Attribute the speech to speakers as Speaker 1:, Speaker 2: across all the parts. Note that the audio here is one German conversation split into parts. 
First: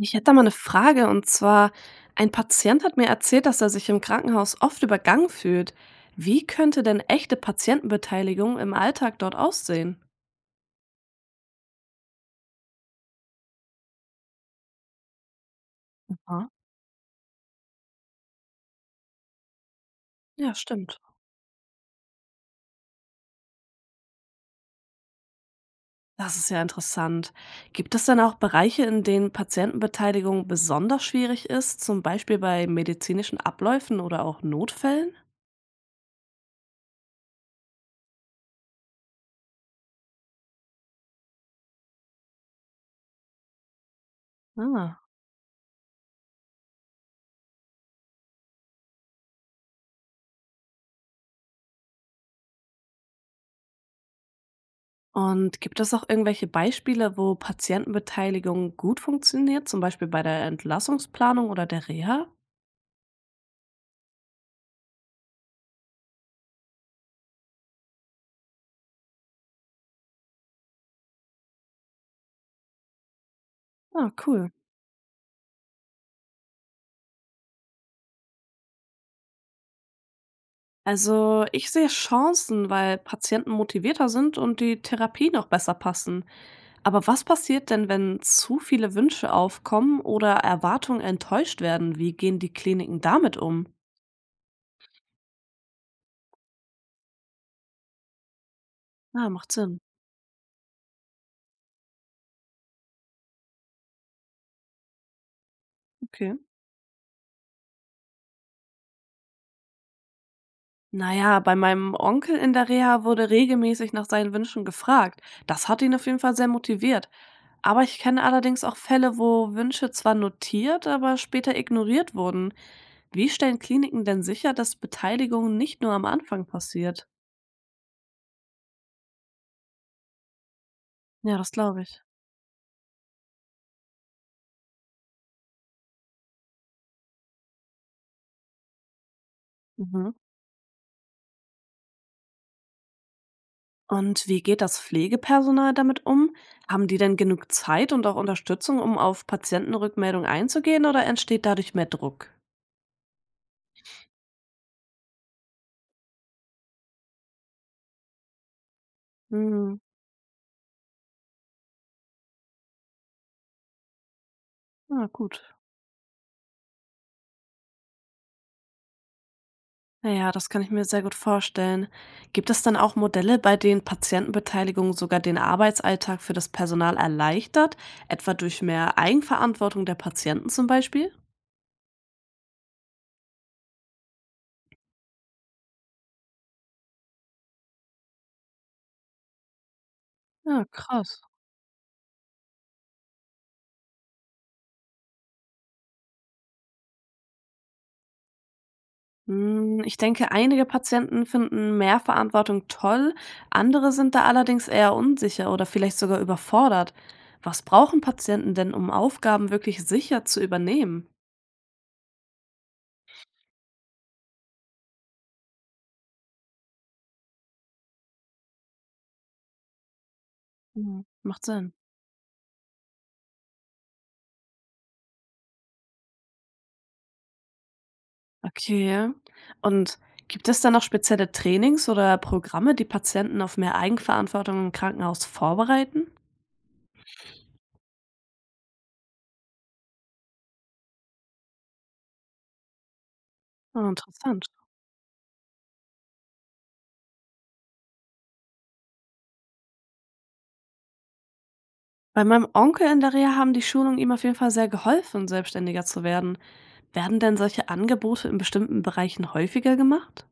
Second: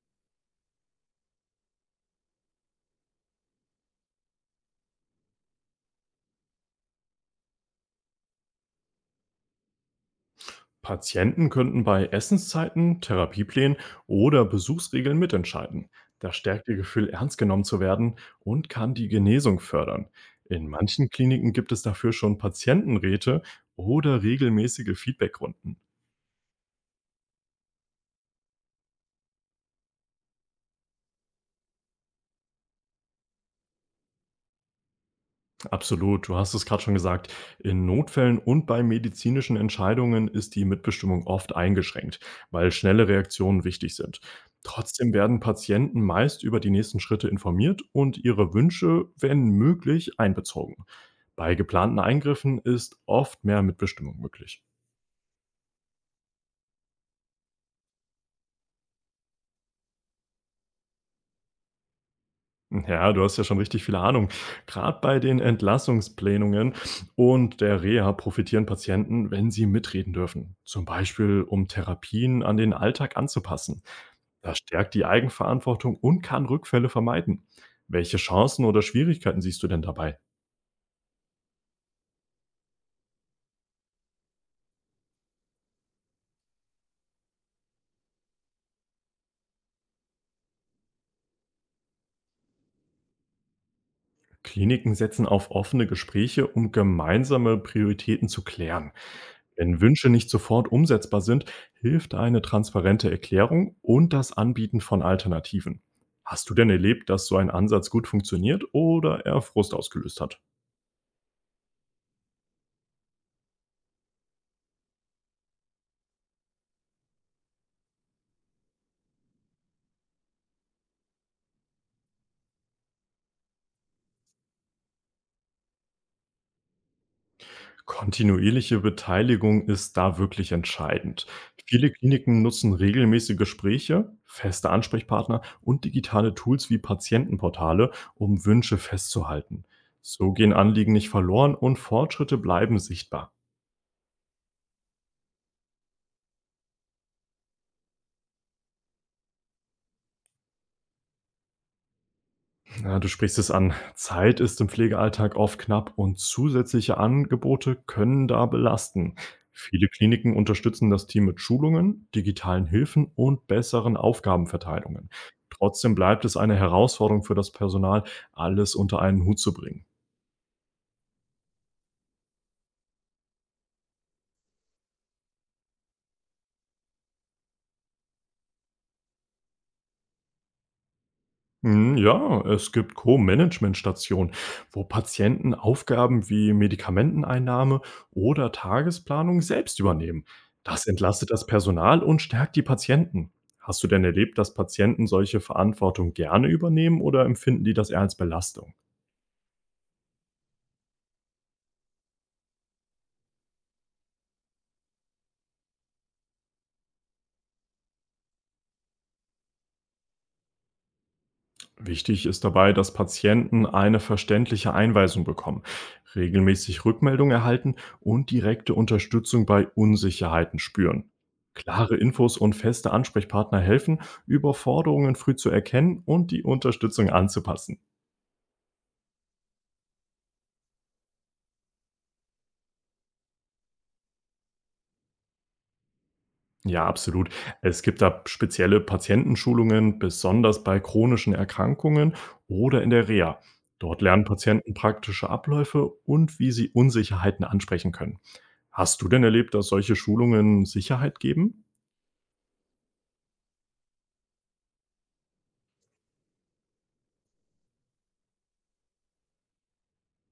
Speaker 1: Ich hätte da mal eine Frage und zwar, ein Patient hat mir erzählt, dass er sich im Krankenhaus oft übergangen fühlt. Wie könnte denn echte Patientenbeteiligung im Alltag dort aussehen?
Speaker 2: Patienten könnten bei Essenszeiten, Therapieplänen oder Besuchsregeln mitentscheiden. Das
Speaker 1: Aha.
Speaker 2: stärkt ihr Gefühl, ernst genommen zu werden und kann die Genesung fördern.
Speaker 1: Ja,
Speaker 2: In
Speaker 1: stimmt.
Speaker 2: manchen Kliniken gibt es dafür schon Patientenräte oder regelmäßige Feedbackrunden.
Speaker 1: Das ist ja interessant. Gibt es denn auch Bereiche, in denen Patientenbeteiligung besonders schwierig ist, zum Beispiel bei medizinischen Abläufen oder auch Notfällen?
Speaker 2: Absolut, du hast es gerade schon gesagt. In Notfällen und bei medizinischen Entscheidungen ist die Mitbestimmung oft eingeschränkt, weil schnelle Reaktionen wichtig sind.
Speaker 1: Ah.
Speaker 2: Trotzdem werden Patienten meist über die nächsten Schritte informiert und ihre Wünsche, wenn möglich, einbezogen. Bei geplanten Eingriffen ist oft mehr Mitbestimmung möglich.
Speaker 1: Und gibt es auch irgendwelche Beispiele, wo Patientenbeteiligung gut funktioniert, zum Beispiel bei der Entlassungsplanung oder der Reha?
Speaker 2: Ja, du hast ja schon richtig viel Ahnung. Gerade bei den Entlassungsplenungen und der Reha profitieren Patienten, wenn sie mitreden dürfen. Zum Beispiel, um Therapien an den Alltag anzupassen.
Speaker 1: Ah, cool.
Speaker 2: Das stärkt die Eigenverantwortung und kann Rückfälle vermeiden. Welche Chancen oder Schwierigkeiten siehst du denn dabei?
Speaker 1: Also, ich sehe Chancen, weil Patienten motivierter sind und die Therapien auch besser passen. Aber was passiert denn, wenn zu viele Wünsche aufkommen oder Erwartungen enttäuscht werden? Wie gehen die Kliniken damit um?
Speaker 2: Kliniken setzen auf offene Gespräche, um gemeinsame Prioritäten zu klären.
Speaker 1: Ah, macht
Speaker 2: Wenn
Speaker 1: Sinn.
Speaker 2: Wünsche nicht sofort umsetzbar sind, hilft eine transparente Erklärung und das Anbieten von Alternativen.
Speaker 1: Okay.
Speaker 2: Hast du denn erlebt, dass so ein Ansatz gut funktioniert oder eher Frust ausgelöst hat?
Speaker 1: Naja, bei meinem Onkel in der Reha wurde regelmäßig nach seinen Wünschen gefragt. Das hat ihn auf jeden Fall sehr motiviert. Aber ich kenne allerdings auch Fälle, wo Wünsche zwar notiert, aber später ignoriert wurden. Wie stellen Kliniken denn sicher, dass Beteiligung nicht nur am Anfang passiert?
Speaker 2: Kontinuierliche Beteiligung ist da wirklich entscheidend.
Speaker 1: Ja, das glaube
Speaker 2: Viele
Speaker 1: ich.
Speaker 2: Kliniken nutzen regelmäßige Gespräche, feste Ansprechpartner und digitale Tools wie Patientenportale, um Wünsche festzuhalten.
Speaker 1: Mhm.
Speaker 2: So gehen Anliegen nicht verloren und Fortschritte bleiben sichtbar.
Speaker 1: Und wie geht das Pflegepersonal damit um? Haben die denn genug Zeit und auch Unterstützung, um auf Patientenrückmeldungen einzugehen oder entsteht dadurch mehr Druck?
Speaker 2: Ja, du sprichst es an. Zeit ist im Pflegealltag oft knapp und zusätzliche Angebote können da belasten.
Speaker 1: Hm,
Speaker 2: Viele Kliniken unterstützen das Team mit Schulungen, digitalen Hilfen und besseren
Speaker 1: na
Speaker 2: Aufgabenverteilungen.
Speaker 1: gut.
Speaker 2: Trotzdem bleibt es eine Herausforderung für das Personal, alles unter einen Hut zu bringen.
Speaker 1: Naja, das kann ich mir sehr gut vorstellen. Gibt es dann auch Modelle, bei denen Patientenbeteiligung sogar den Arbeitsalltag für das Personal erleichtert? Etwa durch mehr Eigenverantwortung der Patienten zum Beispiel?
Speaker 2: Hm, ja, es gibt Co-Management-Stationen, wo Patienten Aufgaben wie Medikamenteneinnahme oder Tagesplanung selbst übernehmen.
Speaker 1: Ja,
Speaker 2: Das
Speaker 1: krass.
Speaker 2: entlastet das Personal und stärkt die Patienten. Hast du denn erlebt, dass Patienten solche Verantwortung gerne übernehmen oder empfinden die das eher als Belastung?
Speaker 1: Hm, ich denke, einige Patienten finden mehr Verantwortung toll, andere sind da allerdings eher unsicher oder vielleicht sogar überfordert. Was brauchen Patienten denn, um Aufgaben wirklich sicher zu übernehmen?
Speaker 2: Wichtig ist dabei, dass Patienten eine verständliche Einweisung bekommen, regelmäßig Rückmeldung erhalten und direkte Unterstützung bei Unsicherheiten
Speaker 1: Mhm.
Speaker 2: spüren.
Speaker 1: Macht Sinn.
Speaker 2: Klare Infos und feste Ansprechpartner helfen, Überforderungen früh zu erkennen und die Unterstützung anzupassen.
Speaker 1: Okay. Und gibt es da noch spezielle Trainings oder Programme, die Patienten auf mehr Eigenverantwortung im Krankenhaus vorbereiten?
Speaker 2: Ja, absolut. Es gibt da spezielle Patientenschulungen, besonders bei chronischen Erkrankungen oder in der Reha.
Speaker 1: Oh,
Speaker 2: Dort lernen
Speaker 1: interessant.
Speaker 2: Patienten praktische Abläufe und wie sie Unsicherheiten ansprechen können. Hast du denn erlebt, dass solche Schulungen Sicherheit geben?
Speaker 1: Bei meinem Onkel in der Reha haben die Schulungen ihm auf jeden Fall sehr geholfen, selbstständiger zu werden. Werden denn solche Angebote in bestimmten Bereichen häufiger gemacht?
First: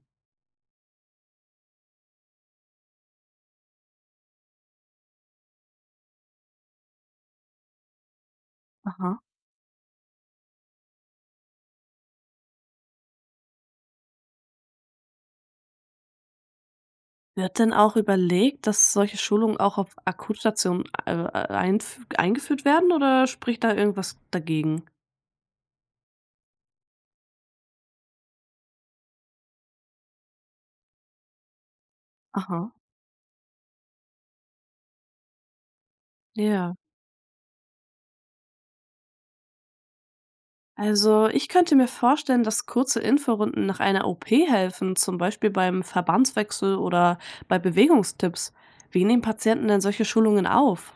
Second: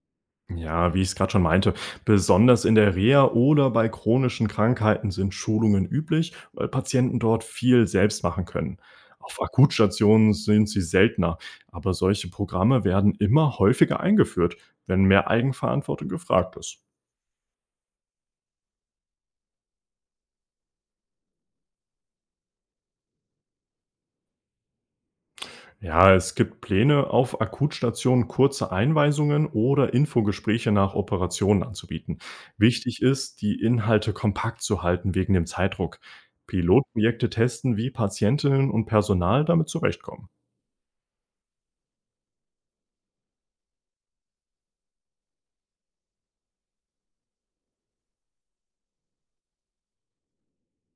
Speaker 2: Ja, wie ich es gerade schon meinte, besonders in der Reha oder bei chronischen Krankheiten sind Schulungen üblich, weil Patienten dort viel selbst machen können.
Speaker 1: Aha.
Speaker 2: Auf Akutstationen sind sie seltener, aber solche Programme werden immer häufiger eingeführt, wenn mehr Eigenverantwortung gefragt ist.
Speaker 1: Wird denn auch überlegt, dass solche Schulungen auch auf Akutstationen einf eingeführt werden oder spricht da irgendwas dagegen?
Speaker 2: Ja, es gibt Pläne, auf Akutstationen kurze Einweisungen oder Infogespräche nach Operationen anzubieten.
Speaker 1: Aha.
Speaker 2: Wichtig ist, die Inhalte kompakt zu halten wegen dem Zeitdruck.
Speaker 1: Ja.
Speaker 2: Pilotprojekte testen, wie Patientinnen und Personal damit zurechtkommen.
Speaker 1: Also ich könnte mir vorstellen, dass kurze Inforunden nach einer OP helfen, zum Beispiel beim Verbandswechsel oder bei Bewegungstipps. Wie nehmen Patienten denn solche Schulungen auf?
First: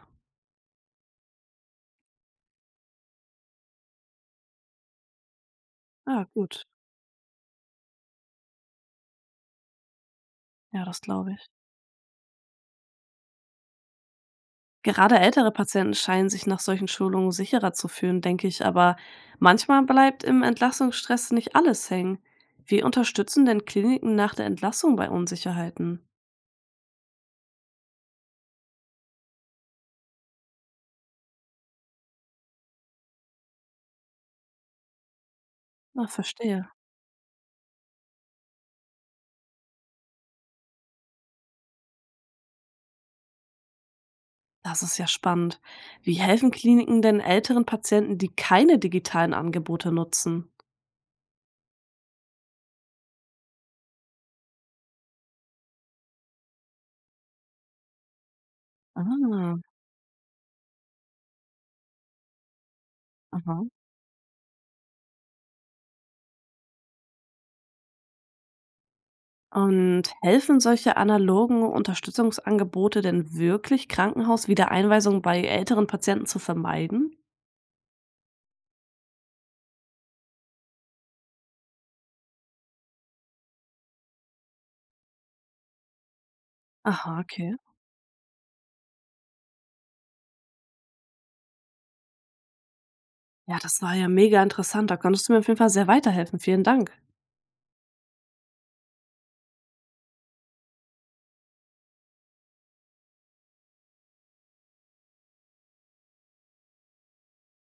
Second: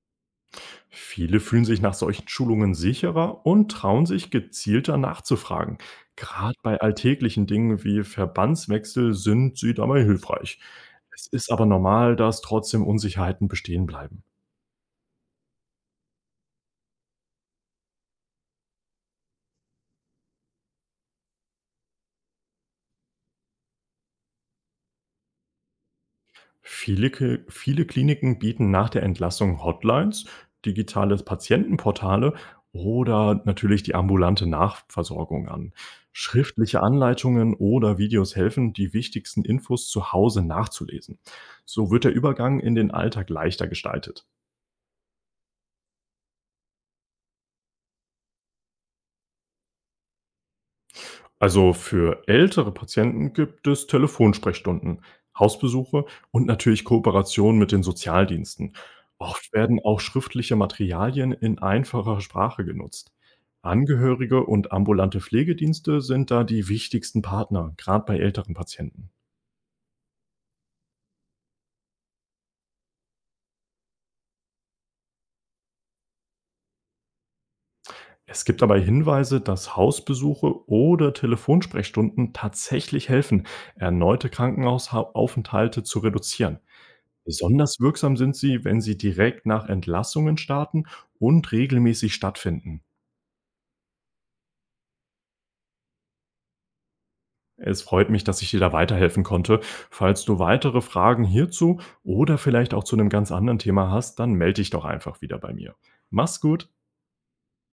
Speaker 2: Viele fühlen sich nach solchen Schulungen sicherer und trauen sich gezielter nachzufragen.
Speaker 1: Ah,
Speaker 2: Gerade
Speaker 1: gut.
Speaker 2: bei alltäglichen Dingen wie Verbandswechsel sind sie dabei hilfreich.
Speaker 1: Ja, das
Speaker 2: Es
Speaker 1: glaube ich.
Speaker 2: ist aber normal, dass trotzdem Unsicherheiten bestehen bleiben.
Speaker 1: Gerade ältere Patienten scheinen sich nach solchen Schulungen sicherer zu fühlen, denke ich, aber manchmal bleibt im Entlassungsstress nicht alles hängen. Wie unterstützen denn Kliniken nach der Entlassung bei Unsicherheiten?
Speaker 2: Viele Kliniken bieten nach der Entlassung Hotlines, digitale Patientenportale oder natürlich die ambulante Nachversorgung an.
Speaker 1: Na, verstehe.
Speaker 2: Schriftliche Anleitungen oder Videos helfen, die wichtigsten Infos zu Hause nachzulesen. So wird der Übergang in den Alltag leichter gestaltet.
Speaker 1: Das ist ja spannend. Wie helfen Kliniken denn älteren Patienten, die keine digitalen Angebote nutzen?
Speaker 2: Also für ältere Patienten gibt es Telefonsprechstunden, Hausbesuche und natürlich Kooperationen mit den Sozialdiensten. Oft
Speaker 1: Ah,
Speaker 2: werden auch schriftliche Materialien in einfacher Sprache genutzt.
Speaker 1: aha.
Speaker 2: Angehörige und ambulante Pflegedienste sind da die wichtigsten Partner, gerade bei älteren Patienten.
Speaker 1: Und helfen solche analogen Unterstützungsangebote denn wirklich, Krankenhauswiedereinweisungen bei älteren Patienten zu vermeiden?
Speaker 2: Es gibt dabei Hinweise, dass Hausbesuche oder Telefonsprechstunden tatsächlich helfen, erneute Krankenhausaufenthalte zu reduzieren.
Speaker 1: Aha, okay.
Speaker 2: Besonders wirksam sind sie, wenn sie direkt nach Entlassungen starten und regelmäßig stattfinden.
Speaker 1: Ja, das war ja mega interessant. Da konntest du mir auf jeden Fall sehr weiterhelfen. Vielen Dank.
Speaker 2: Es freut mich, dass ich dir da weiterhelfen konnte. Falls du weitere Fragen hierzu oder vielleicht auch zu einem ganz anderen Thema hast, dann melde dich doch einfach wieder bei mir. Mach's gut.